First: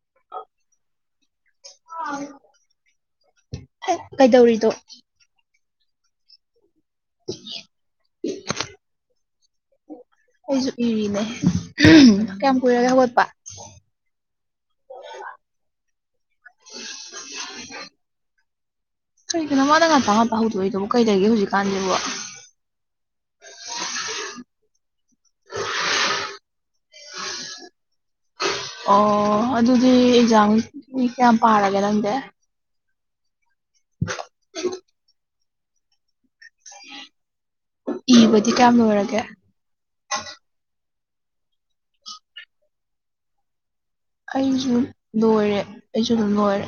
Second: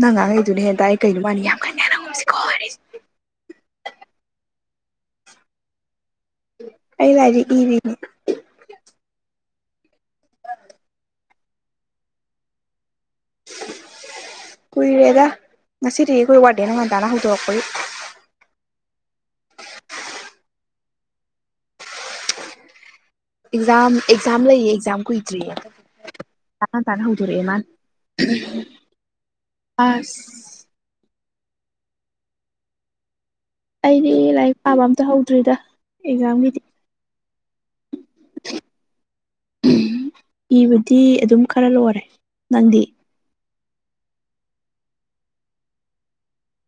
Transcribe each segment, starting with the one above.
ꯅꯪ ꯉꯥꯡꯉꯩꯗꯨꯅ ꯍꯦꯛꯇ ꯑꯩ ꯀꯩꯅꯣ ꯃꯥꯅꯤ ꯌꯥꯝ ꯈ ꯀꯩꯗꯧꯔꯤꯗꯣ ꯑꯩ ꯂꯔꯤꯦ ꯏꯅꯤ ꯎ ꯑꯩꯁꯨ ꯏꯔꯤꯅꯦ ꯀꯌꯥꯝ ꯀꯨꯏꯔꯒꯦ ꯍꯧꯒꯠꯄ ꯀꯨꯏꯔꯦꯗ ꯉꯁꯤꯗꯤ ꯑꯩꯈꯣꯏ ꯋꯥꯗꯦ ꯅ ꯉꯟꯇꯥꯅ ꯍꯧꯗꯣꯔꯛꯄꯒꯤ ꯀꯔꯤꯒꯤꯅꯣ ꯃꯥꯗ ꯉꯄ ꯉꯠꯄ ꯍꯧꯗꯣꯛꯏꯗꯕꯣ ꯀꯩꯗꯒꯦ ꯍꯧꯖꯤꯛꯀꯥꯟꯁꯤꯦꯣ ꯑꯦꯛꯖꯥꯝ ꯑꯦꯛꯖꯥꯝ ꯂꯩꯌꯦ ꯑꯦꯛꯖꯥꯝ ꯀꯨꯏꯗ꯭ꯔꯤꯌꯦ ꯇꯥꯅ ꯇꯥꯅ ꯍꯧꯗꯣꯔꯛꯑꯦ ꯃꯥꯅ ꯑꯣ ꯑꯗꯨꯗꯤ ꯑꯁ ꯑꯦꯛꯖꯥꯝ ꯀꯌꯥꯝ ꯄꯥꯔꯒꯦ ꯅꯪꯗꯤ ꯑꯩꯗꯤ ꯂꯥꯏꯔꯤꯛ ꯄꯥꯕ ꯑꯝꯇ ꯍꯧꯗ꯭ꯔꯤꯗ ꯑꯦꯛꯖꯥꯝꯒꯤꯗꯤ ꯏꯕꯗꯤ ꯀꯌꯥꯝ ꯂꯣꯏꯔꯒꯦ ꯏꯕꯗꯤ ꯑꯗꯨꯝ ꯈꯔ ꯂꯣꯏꯔꯦ ꯅꯪꯗꯤ ꯑꯩꯁꯨ ꯂꯣꯏꯔꯦ ꯑꯩꯁꯨ ꯑꯗꯨꯝ ꯂꯣꯏꯔꯦ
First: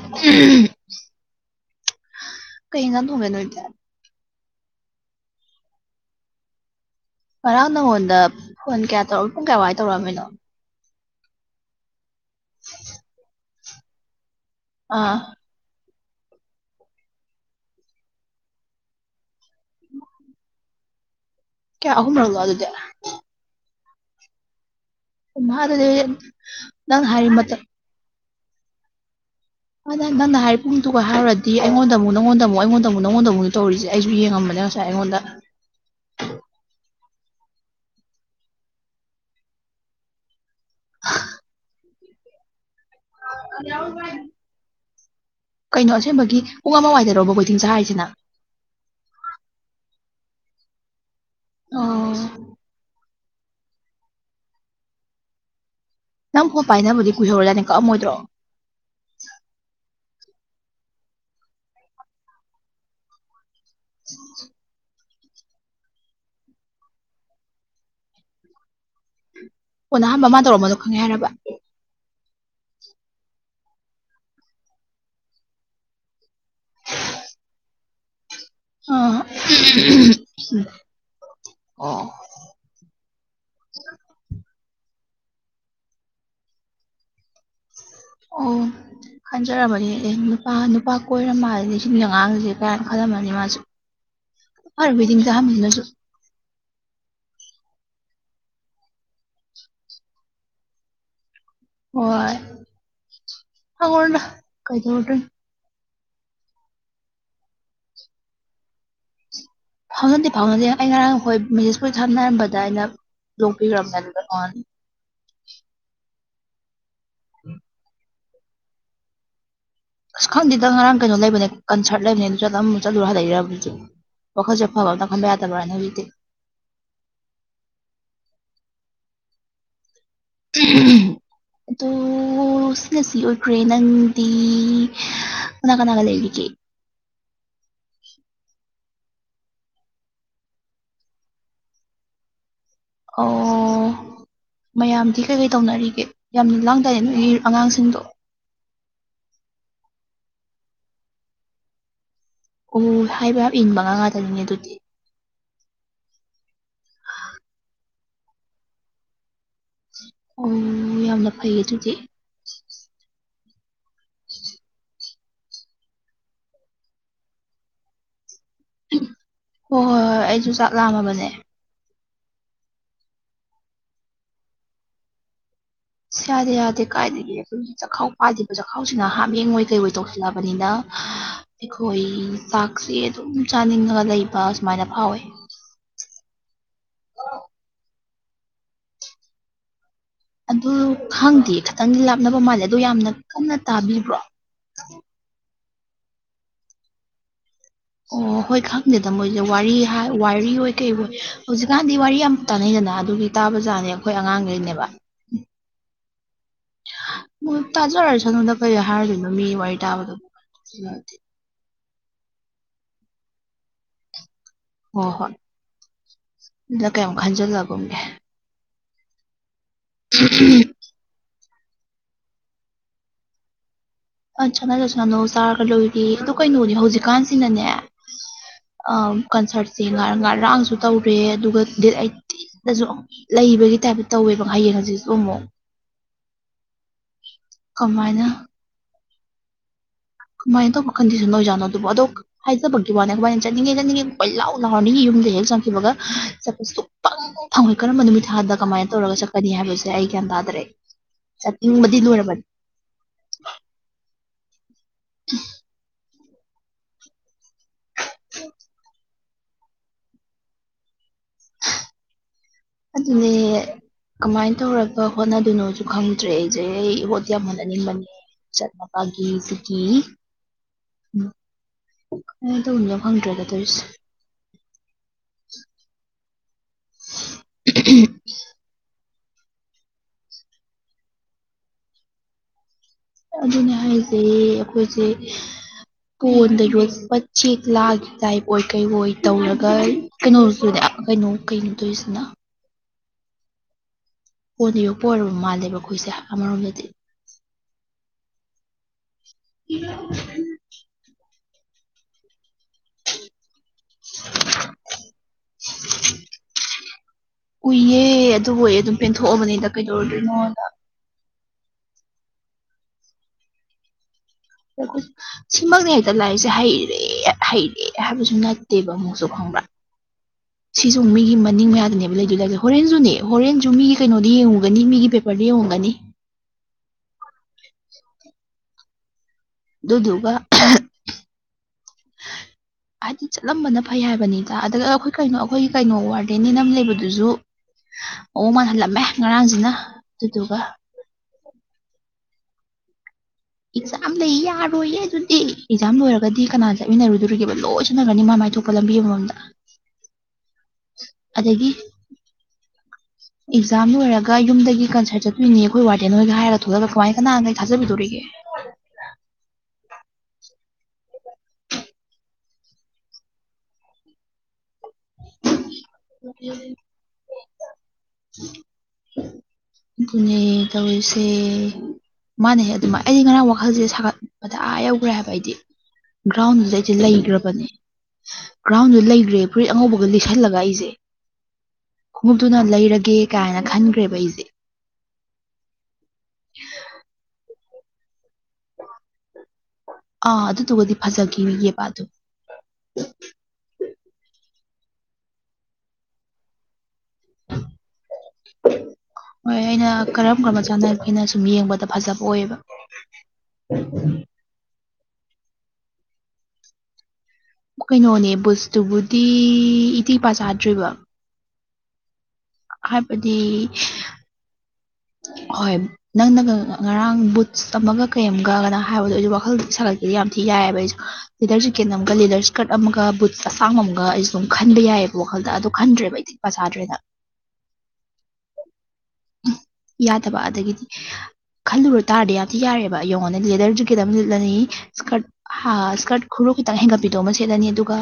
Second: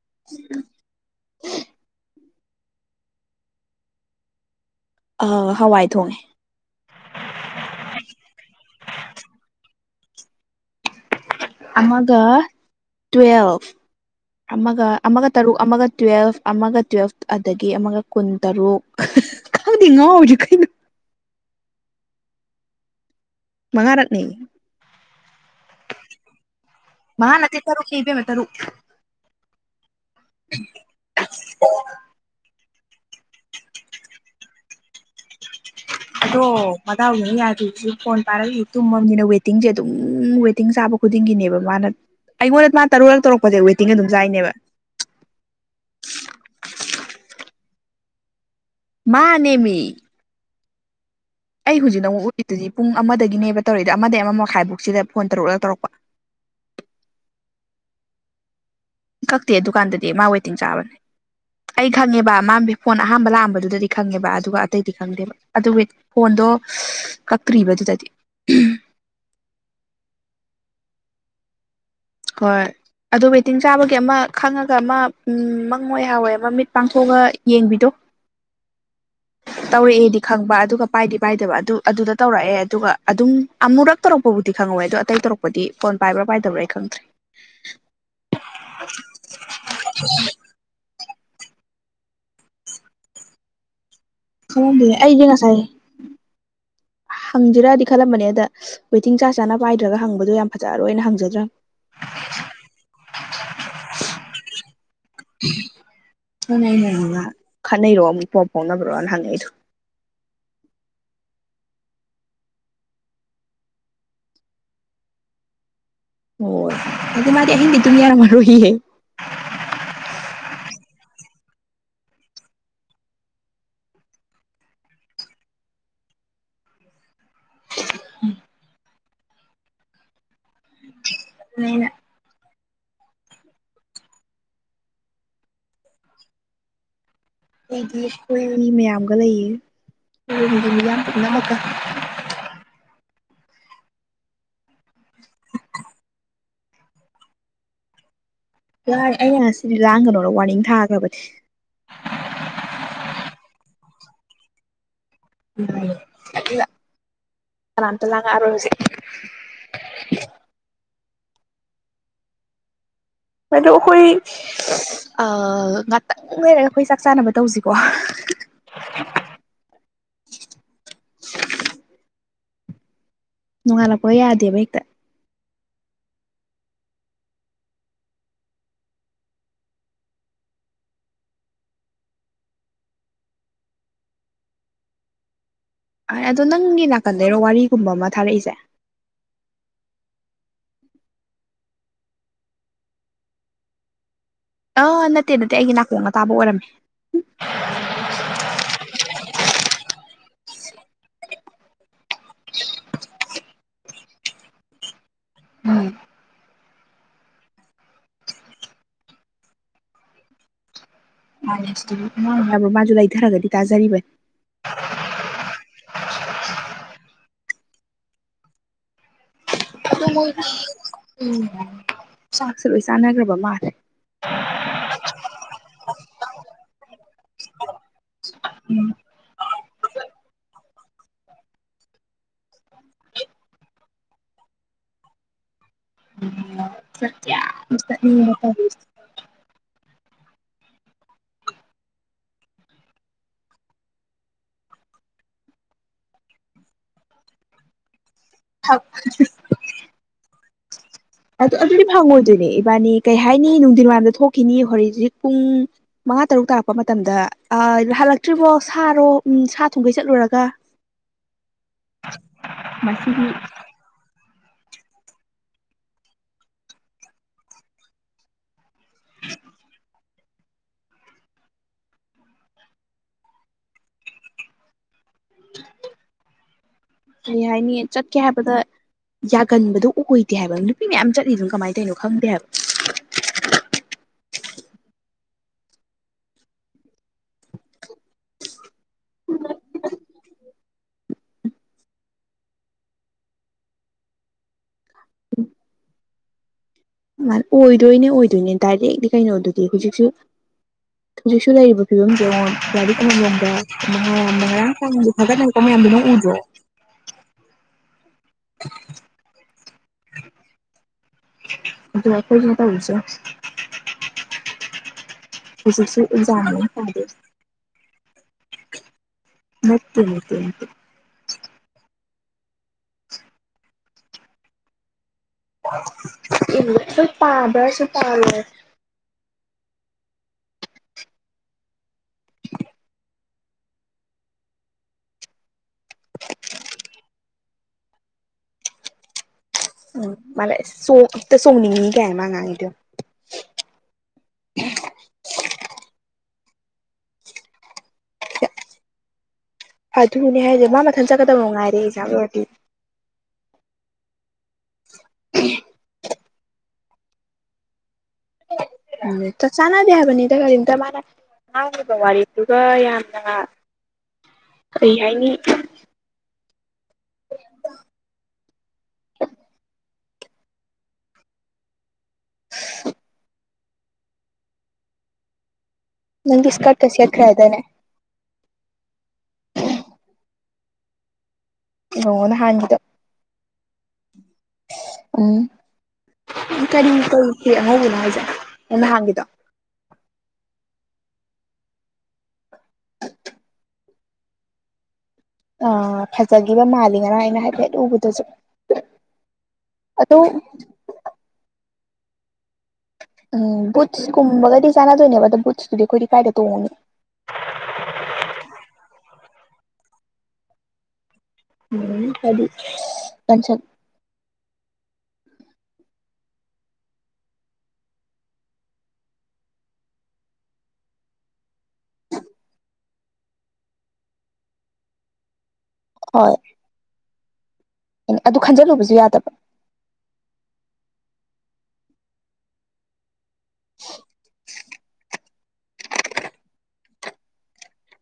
ꯀꯩ ꯉ ꯊꯨꯋꯦꯟꯅ ꯏ ꯇꯌꯥꯔ ꯑꯥ ꯍꯋꯥꯏ ꯊꯣꯡꯉꯦ ꯉꯔꯥꯡ ꯅꯪꯉꯣꯟꯗ ꯐꯣꯟ ꯀꯌꯥ ꯇꯧꯔꯛ ꯄꯨꯡ ꯀꯌꯥꯋꯥꯏꯗ ꯇꯧꯔꯛꯝꯃꯤꯅꯣ ꯑꯃꯒ ꯇꯨꯋꯦꯜꯐ ꯑꯃꯒ ꯑꯥ ꯑꯃꯒ ꯇꯔꯨꯛ ꯑꯃꯒ ꯇꯨꯋꯦꯜꯐ ꯑꯃꯒ ꯇꯨꯋꯦꯜꯐ ꯑꯗꯒꯤ ꯑꯃꯒ ꯀꯨꯟ ꯇꯔꯨꯛ ꯈꯪꯗꯤ ꯉꯥꯎꯔꯤꯑ ꯀꯩꯅꯣ ꯀꯌꯥ ꯑꯍꯨꯝꯂꯒ ꯑꯗꯨꯗꯤ ꯃꯉꯥꯔꯠꯅꯌꯦ ꯎ ꯃꯥꯔꯗꯦꯕꯤ ꯃꯥ ꯅꯦ ꯇꯔꯨ ꯀꯕꯃꯦ ꯇꯔꯨꯛ ꯑꯗ ꯅꯪꯅ ꯍꯥꯏꯔꯤ ꯄꯨꯡꯗꯨꯒ ꯍꯥꯏꯔꯨꯔꯗꯤ ꯑꯩꯉꯣꯟꯗ ꯑꯃꯨꯛ ꯅꯪꯉꯣꯟꯗ ꯑꯃꯨꯛ ꯑꯩꯉꯣꯟꯗꯕꯨꯛ ꯅꯪꯉꯣꯟꯗꯕꯨꯛ ꯇꯧꯔꯤꯁꯦ ꯑꯩꯁꯨ ꯌꯦꯡꯉꯝꯕꯅꯦ ꯉꯁꯥꯏ ꯑꯩꯉꯣꯟꯗ ꯑꯗꯣ ꯗꯥꯎꯗꯅ ꯌꯥꯗ꯭ꯔꯔꯤ ꯐꯣꯟ ꯄꯥꯔꯛꯒ ꯇꯨꯝꯃꯕꯅꯤꯅ ꯋꯦꯇꯤꯡꯁꯦ ꯑꯗꯨꯝ ꯇꯤꯡ ꯆꯥꯕ ꯈꯨꯗꯤꯡꯒꯤꯅꯦꯕ ꯃꯥꯅ ꯑꯩꯉꯣꯟꯗ ꯃꯥ ꯇꯔ ꯇꯧꯔꯛꯄ ꯀꯩꯅꯣ ꯑꯁꯦꯡꯕꯒꯤ ꯄꯨꯡ ꯑꯃ ꯋꯥꯏꯗꯔꯕ ꯀꯣꯏꯆꯤꯡꯆꯥꯥ ꯍꯥꯏꯔꯤꯁꯤꯅ ꯃꯥꯅꯦꯃꯤ ꯑꯩ ꯍꯧꯖꯤꯛ ꯑꯣ ꯑꯃꯨꯛ ꯎꯔꯤꯗꯨꯗꯤ ꯄꯨꯡ ꯑꯃꯗꯒꯤꯅꯦꯕ ꯇꯧꯔꯏꯣ ꯑꯃ ꯑꯃ ꯃꯈꯥꯏꯐꯧꯛꯁꯤꯗ ꯐꯣꯟ ꯇꯧꯔꯛꯂꯒ ꯇꯧꯔꯛꯄ ꯅꯪ ꯍꯣ ꯄꯥꯏꯅꯕꯕꯨꯗꯤ ꯀꯨꯍꯧꯔ ꯌꯥꯅꯤꯀꯣ ꯑꯃꯣꯏꯗ꯭ꯔꯣ ꯀꯛꯇꯦ ꯗꯨꯀꯥꯟꯗꯗꯤ ꯃꯥ ꯋꯦꯇꯤꯡ ꯆꯥꯕꯅꯦ ꯑꯩ ꯈꯪꯉꯦꯕ ꯃꯥꯕꯤ ꯐꯣꯟ ꯑꯍꯝꯕ ꯂꯥꯛꯑꯝꯕꯗꯨ ꯑꯗꯨꯗꯤ ꯈꯪꯉꯦꯕ ꯑꯗꯨꯒ ꯑꯇꯩꯗꯤ ꯈꯪꯗꯦꯕ ꯑꯗꯨꯒ ꯐꯣꯟꯗꯣ ꯀꯛꯇ꯭ꯔꯤꯕꯗꯨꯗꯗꯤ ꯐꫭꯟ ꯑꯍꯥꯟꯕ ꯃꯥ ꯇꯧꯔꯝꯕꯗꫭ ꯈꯪꯑ ꯍꯥꯏꯔꯕ ꯍꯣꯏ ꯑꯗꯨ ꯋꯦꯇꯤꯡ ꯆꯥꯕꯒꯤ ꯑꯃ ꯈꯪꯉꯒ ꯑꯃ ꯎ ꯃꯪꯉꯣꯏꯍꯥꯎꯋꯏ ꯑꯃ ꯃꯤꯠ ꯄꯥꯡꯊꯣꯛꯑꯒ ꯌꯦꯡꯕꯤꯗꯣ ꯑ ꯇꯧꯔꯛꯑꯦꯗꯤ ꯈꯪꯕ ꯑꯗꯨꯒ ꯄꯥꯏꯗꯤ ꯄꯥꯏꯗꯕ ꯑꯗꯨ ꯑꯗꯨꯗ ꯇꯧꯔꯛꯑꯦ ꯑꯗꯨꯒ ꯑꯗꯨꯝ ꯑꯃꯨꯔꯛ ꯇꯧꯔꯛꯄꯕꯨꯗꯤ ꯈꯪꯉꯍꯧ ꯑꯦ ꯑꯗꯨꯣ ꯑꯇꯩ ꯇꯧꯔꯛꯄ ꯗꯤ ꯐꯣꯟ ꯄꯥꯏꯕ꯭ꯔꯥ ꯄꯥꯏꯕ꯭ꯔꯥ ꯑꯩ ꯈꯪꯗ꯭ꯔꯦ ꯑꯣ ꯈꯪꯖꯔꯥꯕꯅꯤ ꯑꯦ ꯅꯨꯄꯥ ꯅꯨꯄꯥ ꯀꯣꯏꯔꯝ ꯃꯥꯜꯂꯦ ꯁꯤꯡ ꯑꯉꯥꯡꯗꯨꯁꯦ ꯀꯥꯏꯅ ꯈꯜꯂꯝꯃꯅꯤ ꯃꯥꯁꯨ ꯈꯜꯂꯝꯗꯦ ꯃꯥꯅ ꯋꯦꯗꯤꯡ ꯑꯩꯁꯦ ꯉꯁꯥꯏ ꯆꯥꯍꯟꯕꯁꯤꯅꯁꯨ ꯍꯪꯁꯤꯔꯗꯤ ꯈꯜꯂꯝꯕꯅꯦ ꯑꯗ ꯋꯦꯇꯤꯡ ꯆꯥꯔꯖ ꯆꯥꯅ ꯄꯥꯏꯗ꯭ꯔꯒ ꯍꯪꯕꯗꯣ ꯌꯥꯝ ꯐꯖꯔꯣꯏꯅ ꯍꯪꯖꯗ꯭ꯔꯥ ꯍ ꯑꯉꯣꯗ ꯀꯩꯗꯧꯗꯨꯅꫭ ꯈꯠꯅꯩꯔꯣ ꯑꯃꯨꯛ ꯄꯥꯎ ꯐꯥꯎꯅꯕ꯭ꯔꯣꯅ ꯍꯪꯉꯛꯏꯗꯣ ꯐꯥꯎꯖꯗꯦ ꯐꯥꯎꯖꯗꯦ ꯑꯩ ꯉꯔꯥꯡ ꯍꯣꯏ ꯃꯦꯁꯦꯖ ꯄꯣꯏ ꯁꯥꯟꯅꯔꯝꯕꯗ ꯑꯩꯅ ꯌꯣꯛꯄꯤꯈ꯭ꯔꯕꯅꯦ ꯑꯗꯨ ꯀꯅꯤ ꯑꯣ ꯑꯗꯨ ꯃꯥꯗꯤ ꯑꯍꯤꯡꯗꯤ ꯇꯃꯤꯔ ꯑꯃꯔꯣꯍꯤꯍꯦ ꯑꯁ ꯈꯪꯗ ꯉꯔꯥꯡ ꯀꯩꯅꯣ ꯂꯩꯕꯅꯦ ꯀꯟꯁꯔꯠ ꯂꯩꯕꯅꯦ ꯑꯗꯨ ꯆꯠꯂꯝ ꯑꯃꯨ ꯆꯠꯂꯨꯔ ꯂꯩꯗꯤ ꯋꯥꯈꯜꯁꯦꯐꯕ ꯑꯃꯅ ꯈꯟꯕ ꯌꯥꯗꯕ꯭ꯔꯅ ꯍꯧꯖꯤꯛꯇꯤ ꯑꯗꯨꯅ ꯑꯩꯅ ꯑꯗꯨ ꯉ ꯁꯤ ꯑꯣꯏꯈ꯭ꯔꯦ ꯅꯪꯗꯤ ꯀꯅꯥ ꯀꯅꯥꯒ ꯂꯩꯔꯤꯒꯦ ꯑꯩꯗꯤ ꯁ꯭ꯀꯨꯜ ꯃꯤ ꯃꯌꯥꯝꯒ ꯂꯩꯌꯦ ꯁꯀꯨꯜꯒ ꯃꯤꯌꯥꯝ ꯄꯨꯝꯅꯃꯛꯀ ꯑꯣ ꯃꯌꯥꯝꯗꯤ ꯀꯩ ꯀꯩ ꯇꯧꯅꯔꯤꯒꯦ ꯌꯥꯝꯅ ꯂꯥꯡꯗꯥꯏ ꯅꯣꯏꯒꯤ ꯑꯉꯥꯡꯁꯤꯡꯗꯣ ꯌꯥꯏ ꯑꯩꯅ ꯉꯁꯤꯗꯤ ꯂꯥꯡꯒꯅꯣꯅ ꯋꯥꯔꯡ ꯊꯥꯈ꯭ꯔꯕꯗꯤ ꯑꯣ ꯍꯥꯏꯕ ꯌꯥꯝ ꯏꯟꯕ ꯑꯉꯥꯡ ꯉꯇꯅꯤꯅꯦ ꯑꯗꯨꯗꯤ UNINTELLIGIBLE ꯀꯅꯥ ꯑꯃꯥꯇ ꯂꯉꯥꯛ ꯑꯔꯣꯏ ꯑꯣ ꯌꯥꯝꯅ ꯐꯩꯌꯦ ꯑꯗꯨꯗꯤ ꯑꯗꯣ ꯑꯩꯈꯣꯏ ꯉꯥꯛꯇꯪ ꯂꯩꯔꯒ ꯑꯩꯈꯣꯏ ꯆꯥꯛ ꯆꯥꯅꯕ ꯇꯧꯁꯤꯀꯣ ꯍꯣꯏ ꯍꯣꯏ ꯍꯣꯏ ꯑꯩꯁꯨ ꯆꯥꯛ ꯂꯥꯝꯃꯕꯅꯦ ꯅꯣꯡꯉꯥꯜꯂꯛꯄ ꯌꯥꯗꯦꯕ ꯍꯦꯛꯇ ꯑꯁ ꯌꯥꯗꯦ ꯀꯥꯏꯗꯒꯤ ꯑꯩꯈꯣꯏꯒꯤ ꯆꯥꯛꯈꯥꯎ ꯄꯥꯗꯕ ꯆꯥꯛꯈꯥꯎꯁꯤꯅ ꯍꯥꯞꯃꯦꯡꯉꯣꯏ ꯀꯩ ꯑꯣꯏꯣꯏ ꯇꯧꯁꯤꯜꯂꯛꯑꯕꯅꯤꯅ ꯑꯩꯈꯣꯏ ꯆꯥꯛꯁꯦ ꯑꯗꯨꯝ ꯆꯥꯅꯤꯡꯉꯒ ꯂꯩꯕ ꯁꯨꯃꯥꯏꯅ ꯐꯥꯎꯋꯦ ꯑꯗꯣ ꯅꯪꯒꯤ ꯅꯥꯀꯟꯗꯩꯔꯣ ꯋꯥꯔꯤꯒꯨꯝꯕ ꯑꯃ ꯊꯥꯔꯛꯏꯁꯦ ꯑꯗꯨ ꯈꯪꯗꯦ ꯈꯤꯇꯪꯗꯤ ꯂꯥꯞꯅꯕ ꯃꯥꯜꯂꯦ ꯑꯗꯣ ꯌꯥꯝꯅ ꯀꯟꯅ ꯇꯥꯕꯤꯕ꯭ꯔꯣ ꯑꯥ ꯅꯠꯇꯦ ꯅꯠꯇꯦ ꯑꯩꯒꯤ ꯅꯥꯀꯣꯡꯅ ꯇꯥꯕ ꯑꯣꯏꯔꯝꯃꯦ ꯑꯣ ꯍꯣꯏ ꯈꯪꯗꯦꯗ ꯃꯣꯏꯖꯦ ꯋꯥꯔꯤ ꯍꯥꯏ ꯋꯥꯔꯤ ꯑꯣꯏ ꯀꯩ ꯑꯣꯏ ꯍꯧꯖꯤꯛꯀꯥꯟꯗꯤ ꯋꯥꯔꯤ ꯌꯥꯝ ꯇꯥꯅꯩꯗꯅ ꯑꯗꯨꯒꯤ ꯇꯥꯕ ꯖꯥꯠꯅꯤ ꯑꯩꯈꯣꯏ ꯑꯉꯥꯡꯒꯩꯅꯦꯕ ꯎꯝ ꯃꯣꯏ ꯇꯥꯖꯔ ꯁꯅꯣꯗ ꯀꯩ ꯍꯥꯏꯔꯨꯗꯣꯏꯅꯣ ꯃꯤ ꯋꯥꯔꯤ ꯇꯥꯕꯗꯨ ꯎꯝ [unintelligible] ꯃꯣꯏ ꯍꯥꯏꯕ ꯃꯥꯖꯨ ꯂꯩꯊꯔꯒꯗꯤ ꯇꯥꯖꯔꯤꯕꯅꯤ ꯍꯣ ꯍꯣꯏ ꯑꯗ ꯀꯩꯝ ꯈꯟꯖꯤꯜꯂꯒꯨꯝꯒꯦ ꯎꯝ ꯆꯥꯛꯁꯦ ꯂꯣꯏ ꯆꯥꯟꯅꯈ꯭ꯔꯕ ꯃꯥꯜꯂꯦ ꯑ ꯁꯠꯅꯖꯠꯁꯅꯣ ꯆꯥꯔꯒ ꯂꯣꯏꯔꯤ ꯑꯗꯨ ꯀꯩꯅꯣꯅꯦ ꯍꯧꯖꯤꯛꯀꯥꯟꯁꯤꯅꯅꯦ ꯀꯟꯁꯥꯔꯠꯁꯦ ꯉ ꯉꯔꯥꯡꯁꯨ ꯇꯧꯔꯦ ꯑꯗꯨꯒ ꯗꯦꯠ ꯑꯩꯠꯇꯤꯟꯗꯁꯨ ꯂꯩꯕꯒꯤ ꯇꯥꯏꯞꯇ ꯇꯧꯋꯦꯕ ꯍꯌꯦꯡ ꯍꯧꯖꯤꯛꯁꯨ ꯑꯃꯨ ꯑꯃꯨꯛ ꯆꯠꯇꯤ ꯌꯥꯝ ꯀꯃꯥꯏꯅ ꯆꯠꯅꯪꯕ ꯇꯧꯔꯤꯁꯦ ꯑꯃꯨꯛ ꯀꯃꯥꯏꯅ ꯇꯧꯕ ꯈꯟꯗꯁꯤꯅꯣ ꯑꫭꯏꯖꯥꯠꯅꯣ ꯑꯗꯨꯕꯨ ꯑꯗꯣ ꯍꯥꯏꯖꯕꯒꯤ ꯋꯥꯅꯦ ꯀꯃꯥꯏꯅ ꯆꯠꯅꯤꯡꯉꯦ ꯆꯠꯅꯤꯡꯉꯦꯣꯏ ꯂꯥꯎ ꯂꯥꯎꯅꯤꯡꯉ ꯌꯨꯝꯗ ꯍꯦꯛ ꯆꯪꯈꯤꯕꯒ ꯆꯠꯄ ꯁꯨꯞꯄ ꯊꯥꯡꯃꯣꯏ ꯀꯔꯝꯕ ꯅꯨꯃꯤꯠ ꯊꯥꯗ ꯀꯃꯥꯏꯅ ꯇꯧꯔꯒ ꯆꯠꯀꯅꯤ ꯍꯥꯏꯕꯁꯦ ꯑꯩ ꯒ꯭ꯌꯥꯟ ꯇꯥꯗꯔꯦ ꯑꯗꯨ ꯑꯗꯨꯗꯤ ꯆꯠꯅꯤꯡꯕꯗꯤ ꯂꯣꯏꯔꯕꯅꯤ ꯐꯪꯉꯣꯏꯗꯣꯏꯅꯦ ꯏꯕꯥꯅꯤ ꯀꯩ ꯍꯥꯏꯅꯤ ꯅꯨꯡꯊꯤꯟ ꯋꯥꯏꯝꯗ ꯊꯣꯛꯈꯤꯅꯤ ꯍꯣꯔꯖꯤꯛ ꯄꯨꯡ ꯃꯉꯥ ꯇꯔꯨꯛ ꯇꯥꯔꯛꯄ ꯃꯇꯝꯗ ꯑ ꯍꯜꯂꯛꯇ꯭ꯔꯤꯕꯣ ꯁꯥꯔꯣ ꯎꯝ ꯁꯥ ꯊꯨꯡꯒꯩ ꯆꯠꯂꯨꯔꯒ ꯃꯁꯤꯒꯤ ꯑꯗꯨꯅꯦ ꯀꯃꯥꯏꯟ ꯇꯧꯔꯒ ꯍꯣꯠꯅꯗꯣꯏꯅꯣꯖꯨ ꯈꯪꯗ꯭ꯔꯦ ꯑꯩꯖꯦ ꯍꯣꯠꯇꯤ ꯌꯥꯝ ꯍꯣꯠꯅꯅꯤꯡꯕꯅꯦ ꯆꯠ ꯃꯄꯥ ꯒꯤꯖꯨ ꯀꯤ [unintelligible] ꯀꯃꯥꯏ ꯇꯧꯗꯣꯏꯅꯣ ꯐꯪꯗ꯭ꯔꯦꯗ ꯇꯧꯏꯁꯦ ꯀꯔꯤ ꯍꯥꯏꯅꯤ ꯆꯠꯀꯦ ꯍꯥꯏꯕꯗ ꯌꯥꯒꯟꯕꯗꯣ ꯎ ꯑꯣꯏꯗꯦ ꯍꯥꯏꯕ ꯅꯨꯄꯤ ꯃꯌꯥꯝ ꯆꯠꯂꯤꯗꯨꯅ ꯀꯃꯥꯏ ꯇꯩꯅꯣ ꯈꯪꯗꯦ ꯍꯥꯏꯕ ꯑꯗꯨꯅꯦ ꯍꯥꯏꯖꯦ ꯑꯈꯣꯏꯖꯦ ꯄꯣꯟꯗ ꯌꯣꯠꯄ ꯆꯦꯛꯂꯥꯒꯤ ꯇꯥꯏꯞ ꯑꯣꯏ ꯀꯩ ꯑꯣꯏ ꯇꯧꯔꯒ ꯀꯩꯅꯣ [unintelligible] ꯀꯩꯅꯣ ꯀꯩꯅꯣ ꯇꯧꯏꯁꯤꯅ ꯄꯣꯟꯗ ꯌꯣꯛꯄ ꯑꯣꯏꯔꯕ ꯃꯥꯜꯂꯦꯕ ꯑꯩꯈꯣꯏꯁꯦ ꯑꯃꯔꯣꯝꯗꯗꯤ ꯃꯥꯟ ꯑꯣꯏꯗꯣꯏꯅꯦ ꯑꯣꯏꯗꯣꯏꯅꯦ ꯗꯥꯏꯔꯦꯛꯅꯤ ꯀꯩꯅꯣꯗꯨꯗꯤ ꯍꯧꯖꯤꯛꯁꯨ ꯍꯧꯖꯤꯛꯁꯨ ꯂꯩꯔꯤꯕ ꯐꯤꯕꯝꯖꯦ ꯌꯦꯡꯉꯣ ꯂꯥꯔꯤꯛ ꯑꯃꯃꯝꯒꯥ ꯃꯍꯥꯔꯝꯗ ꯉꯔꯥꯡ ꯐꯣꯟꯗ ꯊꯥꯒꯠꯅꯔꯛꯄ ꯃꯌꯥꯝꯗꯨ ꯅꯪ ꯎꯗ꯭ꯔꯣ ꯎꯨꯏꯌꯦ ꯑꯗꯨꯕꯨ ꯑꯦ ꯑꯗꯨꯝ ꯄꯦꯟꯊꯣꯛꯑꯕꯅꯤꯗ ꯀꯩꯗꯧꯔꯨꯗꯣꯏꯅꯣꯗ ꯑꯗꯨ ꯑꯩꯈꯣꯏꯖꯨ ꯃꯊꯪꯗꯤ ꯆꯠ [unintelligible] ꯍꯧꯖꯤꯛꯁꯨ ꯁꯤꯃꯛꯅꯦ ꯍꯦꯛꯇ ꯂꯥꯏꯔꯤꯛꯁꯦ ꯑꯦꯛꯖꯥꯝꯅꯦ ꯍꯩꯔꯦ ꯊꯥꯗꯣꯏꯁꯦ ꯍꯩꯔꯦ ꯍꯥꯏꯕꯁꯨ ꯅꯠ ꯇꯦꯕ ꯑꯃꯨꯛꯁꯨ ꯈꯪꯕꯔꯥ ꯅꯠꯇꯦ ꯅꯠꯇꯦ ꯁꯤꯖꯨ ꯃꯤꯒꯤ ꯃꯅꯤꯡ ꯃꯌꯥꯗꯅꯦꯕ ꯂꯩꯗꯨꯖꯦ ꯍꯥꯌꯖꯦ ꯍꯣꯔꯦꯟꯖꯨꯅꯦ ꯍꯣꯔꯦꯟꯖꯨ ꯃꯤꯒꯤ ꯀꯩꯅꯣꯗ ꯌꯦꯡꯉꯨꯒꯅꯤ ꯃꯤꯒꯤ ꯄꯦ [unintelligible] ꯏꯟꯉꯁꯨ ꯄꯥꯕ꯭ꯔꯁꯨ ꯄꯥꯔꯣꯏ ꯗꯨꯗꯨꯒ ꯍꯥꯏꯗꯤ ꯆꯠꯂꯝꯕꯅ ꯐꯩ ꯍꯥꯏꯕꯅꯤꯗ ꯑꯗꯒ ꯑꯩꯈꯣꯏ ꯀꯩꯅꯣ ꯑꯩꯈꯣꯏꯒꯤ ꯀꯩꯅꯣ ꯋꯥꯔꯗꯦꯟꯅꯦꯅ ꯑꯃ ꯂꯩꯕꯗꯨꯖꯨ ꯑꯣ ꯃꯥ ꯍꯜꯂꯝꯃꯦ ꯉꯔꯥꯡꯖꯤꯅ ꯎꯝ ꯃꯥꯂꯛꯑꯦ ꯆꯣꯛ ꯑꯝꯇ ꯆꯣꯛꯅꯤꯡꯉꯤ ꯀꯥꯏꯅ ꯃꯥꯉꯥꯡꯏꯗꯨ ꯑꯦꯛꯖꯥꯝ ꯂꯩ ꯌꯥꯔꯣꯏꯌꯦ ꯑꯗꯨꯗꯤ ꯑꯦꯛꯖꯥꯝ ꯂꯣꯏꯔꯒꯗꯤ ꯀꯅꯥ ꯆꯠꯃꯤꯟꯅꯔꯨꯗꯣꯔꯤꯒꯦꯕ ꯂꯣꯏ ꯁꯤꯟꯅꯒ꯭ꯔꯅꯤ ꯃꯥ ꯃꯥꯏꯊꯣꯛ ꯄ ꯂꯝꯕꯤ ꯑꯃꯃꯝꯗ ꯑꯗꯨꯅꯦ ꯍꯥꯏꯁꯦ ꯃꯥ ꯃꯊꯟ ꯆꯠꯀꯗꯕ ꯑꯗꯒꯤ ꯃꯉꯥꯏꯔꯦ ꯑꯦꯛꯖꯥꯝ ꯂꯣꯏꯔꯗꯤ ꯑꯦꯛꯖꯥꯝ ꯂꯣꯏꯔꯒ ꯌꯨꯝꯗꯒꯤ ꯀꯟꯁꯔꯠ ꯆꯠꯇꯣꯏꯅꯤ ꯑꯩꯈꯣꯏ ꯋꯥꯔꯗꯦꯟ ꯍꯣꯏꯒ ꯍꯥꯏꯔ ꯑꯗꯨ ꯀꯃꯥꯏ ꯀꯅꯥꯅ ꯅꯣꯏ ꯊꯖꯕꯤꯗꯣꯔꯤꯒꯦ [unintelligible] ꯇ ꯆꯥꯅꯗꯦ ꯌꯥꯕꯅꯤꯗ ꯀꯔꯤꯝꯇ ꯃꯥꯅ ꯉꯥꯎꯔꯤꯕ ꯋꯥꯔꯤꯗꯨꯨꯒ ꯌꯥꯝꯅ ꯀꯩ ꯍꯥꯏꯅꯤ [inaudible] ꯑꯗꯨꯅꯦ ꯇꯧꯋꯤꯁꯦ ꯃꯥꯥꯅ ꯍꯦꯛ ꯑꯗꯨꯃꯥꯏ ꯑꯩ ꯉꯔꯥꯡ ꯋꯥꯈꯜꯁꯦ ꯁꯥꯒꯠꯄꯗ ꯑꯥ ꯌꯧꯈ꯭ꯔꯦ ꯍꯥꯏꯕ ꯑꯩꯗꯤ ꯅꯪꯗꯤ ꯒ꯭ꯔꯥꯎꯟ ꯏꯁꯀꯔꯠꯀ ꯂꯩꯖꯦ ꯁꯦꯠꯈ꯭ꯔꯦ ꯍꯥꯏꯗꯥꯏꯅꯦ ꯂꯩꯒ꯭ꯔꯕꯅꯦ ꯒ꯭ꯔꯥꯎꯟꯗ ꯂꯩꯒ꯭ꯔꯦ ꯐꯔꯤꯠ ꯑꯉꯧꯕꯒ ꯂꯤꯁꯜꯂꯒ ꯑꯩꯖꯦ ꯏꯉꯣ ꯈꯣꯡꯎꯞꯇꯨꯅ ꯅꯍꯥꯟꯒꯤꯗꯣ ꯂꯩꯔꯒꯦ ꯀꯥꯏꯅ ꯈꯟꯒ꯭ꯔꯦꯕ ꯑꯩꯖꯦ ꯎꯝ ꯀꯔꯤ ꯀꯔꯤ ꯐꯤ ꯑꯉꯧꯕꯅꯣ ꯍꯥꯏꯖꯦ ꯅꯣꯏ ꯅꯍꯥꯟꯒꯤꯗꯣ ꯑꯥ ꯑꯗꯨꯗꯨꯒꯗꯤ ꯐꯖꯒꯤꯌꯦꯕ ꯑꯗꯨ ꯑ ꯐꯖꯒꯤꯕ ꯃꯥꯜꯂꯤ ꯉꯔꯥꯡ ꯑꯩ ꯅꯦ ꯍꯥꯏꯐꯦꯠ ꯎꯕꯗꯁꯨ ꯑꯗꯨ ꯑꯈꯣꯏꯅ ꯁꯨꯝ ꯌꯦꯡꯕꯗ ꯐꯖꯕ ꯑꯣꯏꯌꯦꯕ ꯎꯝ ꯕꯨꯠꯁꯀꯨꯝꯕꯒꯗꯤ ꯆꯥꯟꯅꯗꯣꯏꯅꯦꯕ ꯑꯗꯣ ꯕꯨꯠꯁꯇꯨꯗꯤ ꯑꯩꯈꯣꯏꯗꯤ ꯀꯥꯏꯗ ꯇꯣꯡꯉꯨꯅꯤ ꯀꯩꯅꯣꯅꯦ ꯚꯨꯁꯇꯨꯕꯨꯗꯤ ꯏꯇꯤꯛ ꯏꯄꯥ ꯆꯥꯗ꯭ꯔꯤꯕ ꯎꯝ ꯐꯗꯤ ꯍꯥꯏꯕꯗꯤ ꯍꯣꯏ ꯅꯪꯅꯒ ꯉ ꯉꯔꯥꯡ ꯕꯨꯠꯁ ꯑꯃꯝꯒ ꯀꯩꯝꯒꯒꯅ ꯍꯥꯏꯕꯗꯣ ꯑꯩꯖꯨ ꯋꯥꯈꯜ ꯁꯥꯒꯠꯀꯦꯗꯤ ꯌꯥꯝ ꯊꯤ ꯌꯥꯏꯑꯦꯕ ꯑꯩꯁꯨ ꯂꯤꯗꯔ ꯖꯤꯀꯦꯠ ꯅ ꯑꯃꯨꯛꯀ ꯂꯤꯗꯔ ꯏꯁ꯭ꯀꯔꯠ ꯑꯃꯒ ꯕꯨꯠ ꯑꯁꯥꯡꯕ ꯑꯃꯒ ꯑꯩꯁꯨꯝ ꯈꯟꯕ ꯌꯥꯏꯑꯦꯕ ꯋꯥꯈꯜꯗ ꯑꯗꯨ ꯈꯟꯗ꯭ꯔꯦꯕ ꯑꯩꯗꯤ ꯄꯁꯥꯗ꯭ꯔꯦꯅ ꯑꯦ ꯑꯗꯨ ꯈꯟꯖꯜꯂꯨꯕꯁꯨ ꯌꯥꯗꯕꯥ ꯌꯥꯗꯕ ꯑꯗꯒꯤꯗꯤ ꯈꯜꯂꯨꯔ ꯇꯥꯔꯗꯤ ꯌꯥꯔꯦꯕ ꯑꯩ ꯌꯦꯡꯉꯣꯅꯦ ꯂꯦꯗꯔ ꯖꯦꯀꯦꯠ ꯑꯃ ꯂꯤꯠꯂꯅꯤ ꯏꯁꯀꯔꯠ ꯍꯥ ꯏꯁꯀꯔꯠ ꯈꯨꯨꯔꯨ ꯈꯤꯇꯪ ꯍꯦꯟꯒꯠꯄꯤꯗꯣ ꯃ ꯁꯦꯠꯂꯅꯤ ꯑꯗꯨꯒ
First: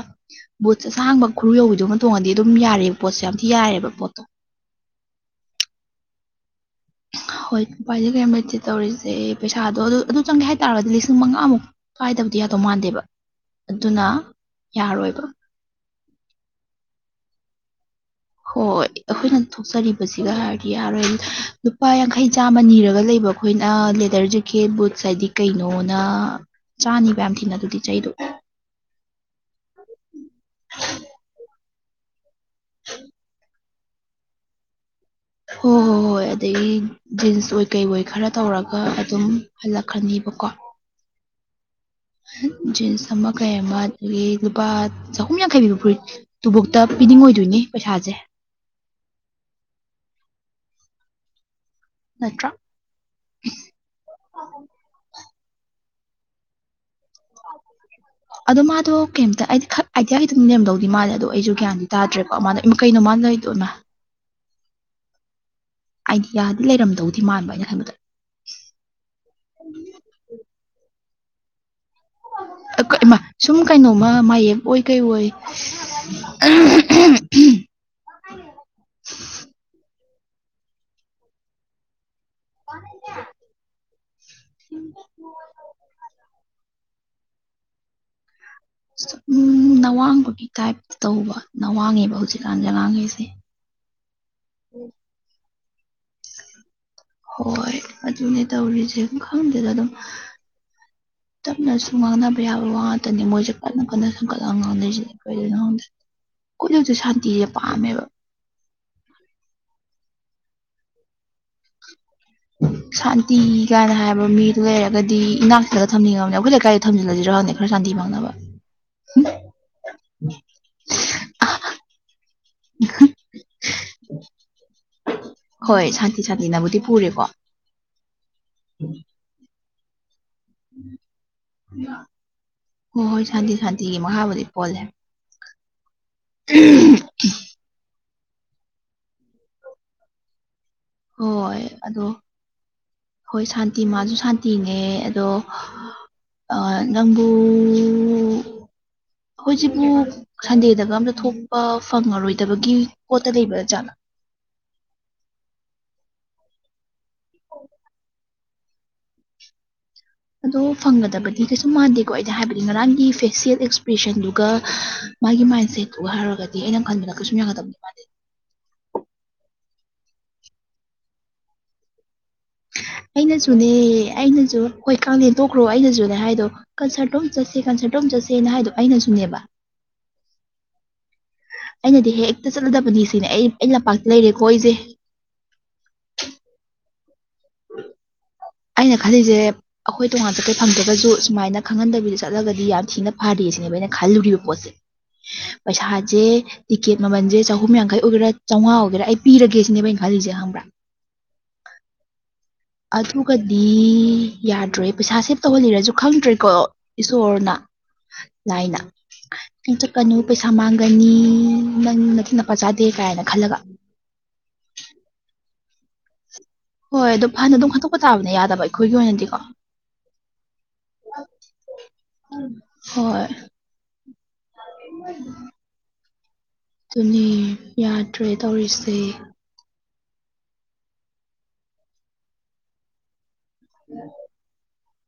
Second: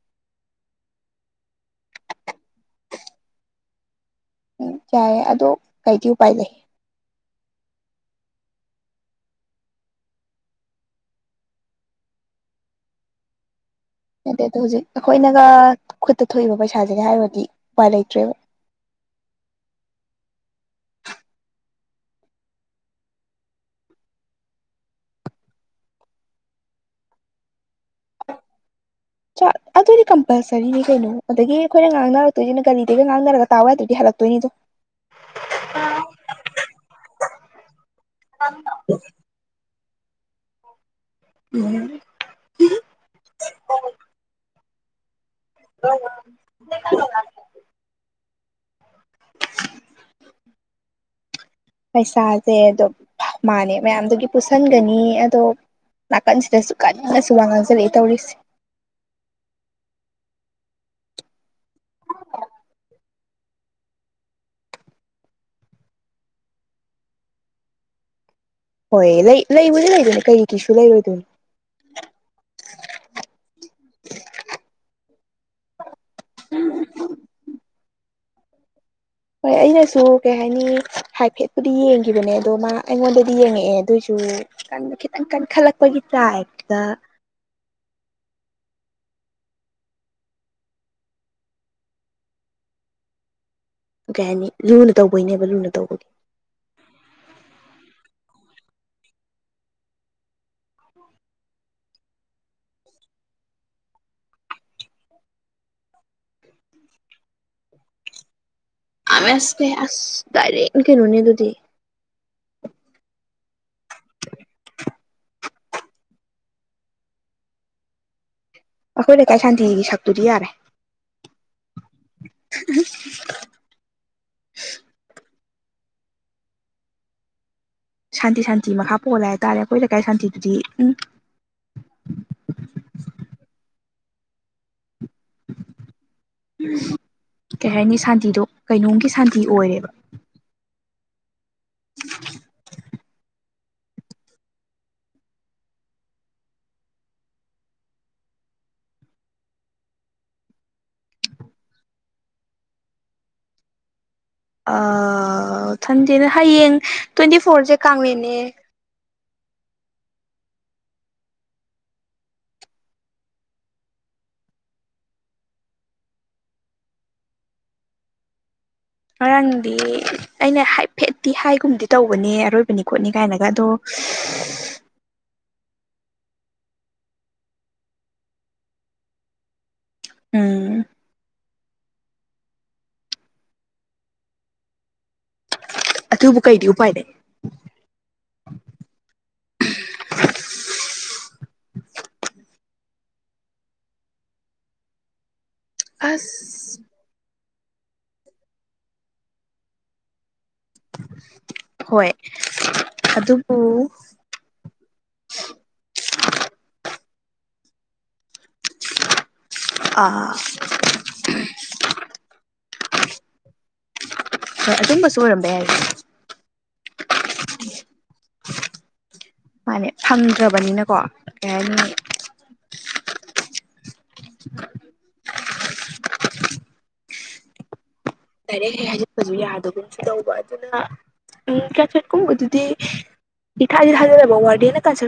ꯕꯨꯠꯁ ꯑꯁꯥꯡꯕ ꯈꯨꯔꯨ ꯌꯧꯕꯤꯗꯨꯃ ꯇꯣꯡꯉꯗꯤ ꯑꯗꯨꯝ ꯌꯥꯔꯦꯕ ꯄꯣꯠꯁ ꯌꯥꯝ ꯊꯤ ꯌꯥꯔꯦꯕ ꯄꯣꯠꯇꯣ ꯎꯝ ꯌꯥꯏꯌꯦ ꯑꯗꯣ ꯀꯩꯗꯤ ꯎꯄꯥꯏ ꯂꯩꯩ ꯍꯣꯏ ꯎꯄꯥꯏꯗꯤ ꯀꯌꯝꯂꯩꯇꯦ ꯇꯧꯔꯤꯖꯦ ꯄꯩꯁꯥꯗꯣ ꯑꯗꯨ ꯑꯗꯨ ꯆꯪꯒꯦ ꯍꯥꯏꯇꯥꯔꯗꯤ ꯂꯤꯁꯤꯡ ꯃꯉꯥꯃꯨꯛ ꯀꯥꯏꯗꯕꯗꯤ ꯌꯥꯗꯧ ꯃꯥꯟꯗꯦꯕ ꯑꯗꯨꯅ ꯌꯥꯗꯦꯗ ꯍꯧꯖꯤꯛ ꯌꯥꯔꯣꯏꯕ ꯑꯩꯈꯣꯏꯅꯒ ꯈꯨꯠꯇ ꯊꯣꯛꯏꯕ ꯄꯩꯁꯥꯖꯤꯒ ꯍꯥꯏꯔꯨꯔꯗꯤ ꯎꯄꯥꯏ ꯂꯩꯇ꯭ꯔꯦꯕ ꯍꯣꯏ ꯑꯩꯈꯣꯏꯅ ꯊꯣꯛꯆꯔꯤꯕꯖꯤꯒ ꯍꯥꯏꯔꯗꯤ ꯌꯥꯔꯣꯏ ꯂꯨꯄꯥ ꯌꯥꯡꯈꯩ ꯆꯥꯝꯃ ꯅꯤꯔꯒ ꯂꯩꯕ ꯑꯩꯈꯣꯏꯅ ꯂꯦꯗꯔ ꯖꯦꯀꯦꯠ ꯕꯨꯠꯁ ꯍꯥꯏꯗꯤ ꯀꯩꯅꯣꯅ ꯆꯥꯅꯤꯕ ꯌꯥꯝ ꯊꯤꯅ ꯑꯗꯨꯗꯤ ꯆꯩꯗꯣ [inaudible] ꯁꯤꯗꯤ ꯀꯝꯄꯜꯁꯔꯤꯅꯤ ꯀꯩꯅꯣ ꯑꯗꯒꯤ ꯑꯩꯈꯣꯏꯅ ꯉꯥꯡꯅꯔꯛꯇꯣꯏꯖꯤꯅ ꯀꯥꯔꯤꯗꯒꯤ ꯉꯥꯡꯅꯔꯒ ꯇꯥꯎꯌꯥꯗ꯭ꯔꯗꯤ ꯍꯜꯂꯛꯇꯣꯏꯅꯤꯗꯨꯝ ꯍꯣꯏ ꯍꯣꯏ ꯍꯣꯏ ꯑꯗꯩ ꯖꯤꯟꯁ ꯑꯣꯏ ꯀꯩ ꯑꯣꯏ ꯈꯔ ꯇꯧꯔꯒ ꯑꯗꯨꯝ ꯍꯜꯂꯛꯈ꯭ꯔꯅꯦꯕꯀꯣ ꯎꯝ ꯌꯝ ꯖꯤꯟꯁ ꯑꯃꯥ ꯀꯩ ꯑꯃꯥ ꯑꯗꯨꯒꯤ ꯂꯨꯄꯥ ꯆꯍꯨꯝ ꯌꯥꯡꯈꯩꯄꯤꯕ ꯐꯨꯔꯤꯠ ꯇꯨꯕꯣꯛꯇ ꯄꯤꯅꯤꯡꯉꯣꯏꯗꯣꯏꯅꯤ ꯄꯩꯁꯥꯖꯦ ꯅꯠꯇ꯭ꯔꯥ ꯄꯩꯁꯥꯖꯦ ꯑꯗꯣ ꯃꯥꯥꯟꯅꯦ ꯃꯌꯥꯝꯗꯨꯒꯤ ꯄꯨꯁꯟꯒꯅꯤ ꯑꯗꯣ ꯀꯟꯁꯤꯗꯁꯨ ꯀꯟꯅꯁꯨ ꯋꯥ ꯉꯥꯡꯁꯤꯜꯂꯛꯑꯦ ꯇꯧꯔꯤꯁꯦ ꯑꯗꯣ ꯃꯥꯗꯣ ꯀꯩꯝꯇ ꯍꯥꯏꯗꯤ ꯈꯔ ꯑꯥꯏꯗꯤꯌꯥ ꯈꯤꯇꯪ ꯅꯦꯝꯗꯧꯗꯤ ꯃꯥꯂꯦ ꯑꯗꯣ ꯑꯩꯖꯨ ꯒꯌꯥꯟ ꯇꯗ꯭ꯔꯦꯀꯣ ꯃꯥꯅ ꯏꯃꯥ ꯀꯩꯅꯣ ꯃꯥꯅ ꯇꯧꯏꯗꯣ ꯏꯃꯥ ꯑꯥꯏꯗꯤꯌꯥꯗꯤ ꯂꯩꯔꯝꯗꯧꯗꯤ ꯃꯥꯟꯕ ꯑꯩꯅ ꯈꯟꯕꯗꯥ ꯍꯣꯏ ꯂꯩ ꯂꯩꯕꯨꯗꯤ ꯂꯩꯗꯣꯏꯅꯦ ꯀꯩ ꯀꯩꯁꯨ ꯂꯩꯔꯣꯏꯗꯣꯏꯅꯣ ꯁꯨꯝ ꯀꯩꯅꯣꯃ ꯃꯌꯦꯞ ꯑꯣꯏ ꯀꯩ ꯑꯣꯏ [inaudible] ꯍꯣꯏ ꯑꯩꯅꯁꯨ ꯀꯩ ꯍꯥꯏꯅꯤ ꯍꯥꯏꯐꯦꯠ ꯑꯗꯨꯗꯤ ꯌꯦꯡꯒꯤꯕꯅꯦ ꯑꯗꯣ ꯃꯥ ꯑꯩꯉꯣꯟꯗꯗꯤ ꯌꯦꯡꯉꯛꯑꯦ ꯑꯗꯨꯑꯣꯏꯁꯨ ꯀꯟꯒ ꯈꯤꯇꯪ ꯀꯟꯈꯠꯂꯛꯄꯒꯤ ꯇꯥꯏꯞꯇ ꯁꯨꯝ ꯅꯋꯥꯡꯕꯒꯤ ꯇꯥꯏꯞꯇ ꯇꯧꯕ ꯅꯋꯥꯡꯉꯦꯕ ꯍꯧꯖꯤꯛ ꯀꯥꯟꯖꯦ ꯑꯉꯥꯡꯒꯩꯖꯦ ꯀꯩ ꯍꯥꯏꯅꯤ ꯂꯨꯅ ꯇꯧꯕꯩꯅꯦꯕ ꯂꯨꯅ ꯇꯧꯕꯒꯤ ꯍꯣꯏ ꯑꯗꯨꯅꯦ ꯇꯧꯔꯤꯖꯦ ꯈꯪꯗꯦꯗ ꯑꯗꯨꯝ ꯇꯞꯅꯁꯨ ꯉꯥꯡꯅꯕ ꯌꯥꯕ ꯋꯥ ꯉꯇꯅꯤ ꯃꯣꯏꯖꯦ ꯀꯟꯅ ꯀꯟꯅ ꯁꯪꯒꯠꯂ ꯉꯥꯡꯅꯩꯖꯤ ꯀꯩꯒꯤꯅꯣ ꯈꯪꯗꯦ ꯀꯨꯠꯅꯖꯨ ꯁꯥꯟꯇꯤꯖꯦ ꯄꯥꯝꯃꯦꯕ ꯑꯋꯦꯁꯅꯦ ꯑꯁ ꯗꯥꯏꯔꯦꯛꯅꯦ ꯀꯩꯅꯣꯅꯦ ꯑꯗꯨꯗꯤ ꯁꯥꯟꯇꯤ ꯀꯥꯏꯅ ꯍꯥꯏꯕ ꯃꯤꯗꯨ ꯂꯩꯔꯒꯗꯤ ꯏꯅꯥꯛ ꯊꯥꯗ ꯊꯝꯅꯤꯡꯉꯕꯅꯤ ꯑꯩꯈꯣꯏ ꯂꯩꯀꯥꯏꯗ ꯊꯝꯖꯤꯜꯂꯖꯤꯔ ꯈꯪꯗꯦ ꯈꯔ ꯁꯥꯟꯇꯤ ꯐꯪꯅꯕ ꯑꯈꯣꯏ ꯂꯩꯀꯥꯏ ꯁꯥꯟꯇꯤꯒꯤ ꯁꯛꯇꯨꯗꯤ ꯌꯥꯔꯦ ꯑꯥ ꯍꯣꯏ ꯁꯥꯟꯇꯤ ꯁꯥꯟꯇꯤꯅꯕꯨꯗꯤ ꯄꯨꯔꯦꯀꯣ ꯁꯥꯟꯇꯤ ꯁꯥꯟꯇꯤ ꯃꯈꯥ ꯄꯣꯂꯦ ꯍꯥꯏꯇꯥꯔꯦ ꯑꯈꯣꯏ ꯂꯩꯀꯥꯏ ꯁꯥꯟꯇꯤꯗꯨꯗꯤ ꯎꯝ ꯍꯣꯏ ꯍꯣꯏ ꯁꯥꯟꯇꯤ ꯁꯥꯟꯇꯤꯒꯤ ꯃꯈꯥꯕꯨꯗꯤ ꯄꯣꯜꯂꯦ ꯀꯩꯍꯥꯏꯅꯤ ꯁꯥꯟꯇꯤꯗꯣ ꯀꯩꯅꯣꯝꯒꯤ ꯁꯥꯟꯇꯤ ꯑꯣꯏꯔꯦꯕ ꯍꯣꯏ ꯑꯗꯣ ꯍꯣꯏ ꯁꯥꯟꯇꯤ ꯃꯥꯖꯨ ꯁꯥꯟꯇꯤꯅꯦ ꯑꯗꯣ ꯑ ꯅꯪꯕꯨ ꯑꯈꯣꯏꯖꯤꯕꯨ ꯁꯟꯗꯦꯗꯒ ꯑꯝꯇ ꯊꯣꯛꯄ ꯐꯪꯉꯔꯣꯏꯗꯕꯒꯤ ꯄꯣꯠꯇ ꯂꯩꯕ ꯖꯥꯠꯂ ꯑ ꯊꯟꯗꯦꯗ ꯍꯌꯦꯡ ꯇ꯭ꯋꯦꯟꯇꯤ ꯐꯣꯔꯖꯦ ꯀꯥꯡꯂꯦꯟꯅꯦ ꯑꯗꯣ ꯐꯪꯒꯗꯕꯗꯤ ꯀꯩꯁꯨ ꯃꯥꯟꯗꯦꯀꯣ ꯑꯩꯗꯤ ꯍꯥꯏꯕꯗꯤ ꯉꯔꯥꯡꯒꯤ ꯐꯦꯁꯤꯌꯦꯜ ꯑꯦꯛꯁꯄ꯭ꯔꯦꯁꯟꯗꯨꯒ ꯃꯥꯒꯤ ꯃꯥꯏꯟ ꯁꯦꯠꯇꯨꯒ ꯍꯥꯏꯔꯒꯗꯤ ꯑꯩꯅ ꯈꯟꯕꯗ ꯀꯩꯁꯨꯨꯝ ꯌꯥꯒꯗꯕꯗꯤ ꯃꯥꯟꯗꯦ ꯉꯔꯥꯡꯗꯤ ꯑꯩꯅ ꯍꯥꯏꯐꯦꯠꯇꯤ ꯍꯥꯏꯒꯨꯝꯗꯤ ꯇꯧꯕꯅꯦ ꯑꯔꯣꯏꯕꯅꯤ ꯈꯣꯠꯅꯤ ꯀꯥꯏꯅꯒ ꯑꯗꯣ ꯑꯩꯅꯁꯨꯅꯦ ꯑꯩꯅꯁꯨ ꯍꯣꯏ ꯀꯥꯡꯂꯦꯟ ꯇꯣꯛꯈ꯭ꯔꯣ ꯑꯩꯅꯖꯨꯅꯦ ꯍꯥꯏꯗꯣ ꯀꯟꯁ꯭ꯔꯠꯇꯣ ꯑꯝ ꯆꯠꯁꯦ ꯀꯟꯁ꯭ꯔꯠꯇꯣ ꯑꯝ ꯆꯠꯁꯦꯅ ꯍꯥꯏꯗꯣ ꯑꯩꯅꯁꯨꯅꯦꯕ ꯎꯝ ꯑꯩꯅꯗꯤ ꯍꯦꯛꯇ ꯆꯠꯂꯗꯕꯅꯤ ꯁꯤꯅꯦ ꯑꯩ ꯑꯩ ꯂꯝꯄꯥꯛꯇ ꯂꯩꯔꯦꯀꯣ ꯑꯩꯖꯦ ꯑꯗꯨꯕꯨ ꯀꯩꯗꯤ ꯎꯄꯥꯏ ꯂꯩ ꯑꯩꯅ ꯈꯜꯂꯤꯖꯦ ꯑꯈꯣꯏ ꯇꯣꯉꯥꯟ ꯆꯠꯄꯩ ꯐꯪꯗ꯭ꯔꯒꯖꯨ ꯁꯨꯃꯥꯏꯅ ꯈꯪꯍꯟꯗꯕꯤꯗ ꯆꯠꯂꯒꯗꯤ ꯌꯥꯝ ꯊꯤꯅ ꯐꯥꯔꯦ ꯁꯤꯅꯦꯕ ꯑꯩꯅ ꯈꯜꯂꯨꯔꯤꯕ ꯄꯣꯠ ꯄꯩꯁꯥꯖꯦ ꯑꯁ ꯇꯤꯀꯦꯠ ꯃꯥꯃꯟꯖꯦ ꯆꯍꯨꯝꯌꯥꯡꯈꯩ ꯑꯣꯏꯒꯦꯔꯥ ꯆꯧꯉꯥꯒꯦꯔꯥ ꯑꯩ ꯄꯤꯔꯒꯦ ꯁꯤꯅꯦꯕ ꯑꯩꯅ ꯈꯜꯂꯤꯖꯦ ꯈꯪꯕ꯭ꯔꯥ ꯍꯣꯏ ꯑꯗꯨꯒꯗꯤ ꯑꯗꯨꯕꯨ ꯌꯥꯗ꯭ꯔꯦ ꯄꯩꯁꯥ ꯁꯦꯞ ꯇꯧꯍꯜꯂꯤꯔꯖꯨ ꯈꯪꯗ꯭ꯔꯦꯀꯣ ꯏꯁꯣꯔꯅ ꯂꯥꯏꯅ ꯅꯪ ꯆꯠꯀꯅꯨ ꯑꯥ ꯄꯩꯁꯥ ꯃꯥꯡꯒꯅꯤ ꯅꯪ ꯅꯇꯤꯛ ꯅꯄꯥ ꯆꯥꯗꯦ ꯀꯥꯏꯅ ꯈꯜꯂꯒ ꯍꯣꯏ ꯑꯗꯨꯝꯕꯁꯨ ꯑꯣꯏꯔꯝꯕ ꯌꯥꯏꯗ ꯍꯣꯏ ꯑꯗꯨ ꯐꯥꯅ ꯑꯗꯨꯝ ꯈꯟꯇꯣꯛꯄ ꯇꯥꯕꯅꯦ ꯌꯥꯗꯕ ꯑꯩꯈꯣꯏꯒꯤ ꯑꯣꯏꯅꯗꯤꯀꯣ ꯃꯥꯅꯦ ꯐꯪꯗ꯭ꯔꯕꯅꯤꯅꯀꯣ ꯀꯩ ꯍꯥꯏꯅꯤ ꯍꯣꯏ ꯑꯗꯨꯅꯤ ꯌꯥꯗ꯭ꯔꯦ ꯇꯧꯔꯤꯁꯦ ꯌꯥꯗꯒꯨꯝ ꯇꯧꯕ ꯑꯗꯨꯅ ꯎꯝ ꯆꯠꯆꯠꯀꯨꯝ ꯑꯗꯨꯗꯤ ꯏꯊꯥꯗꯤ ꯊꯥꯖꯗꯕ ꯋꯥꯔꯗꯦꯟꯅ ꯀꯟꯁ꯭ꯔꯠ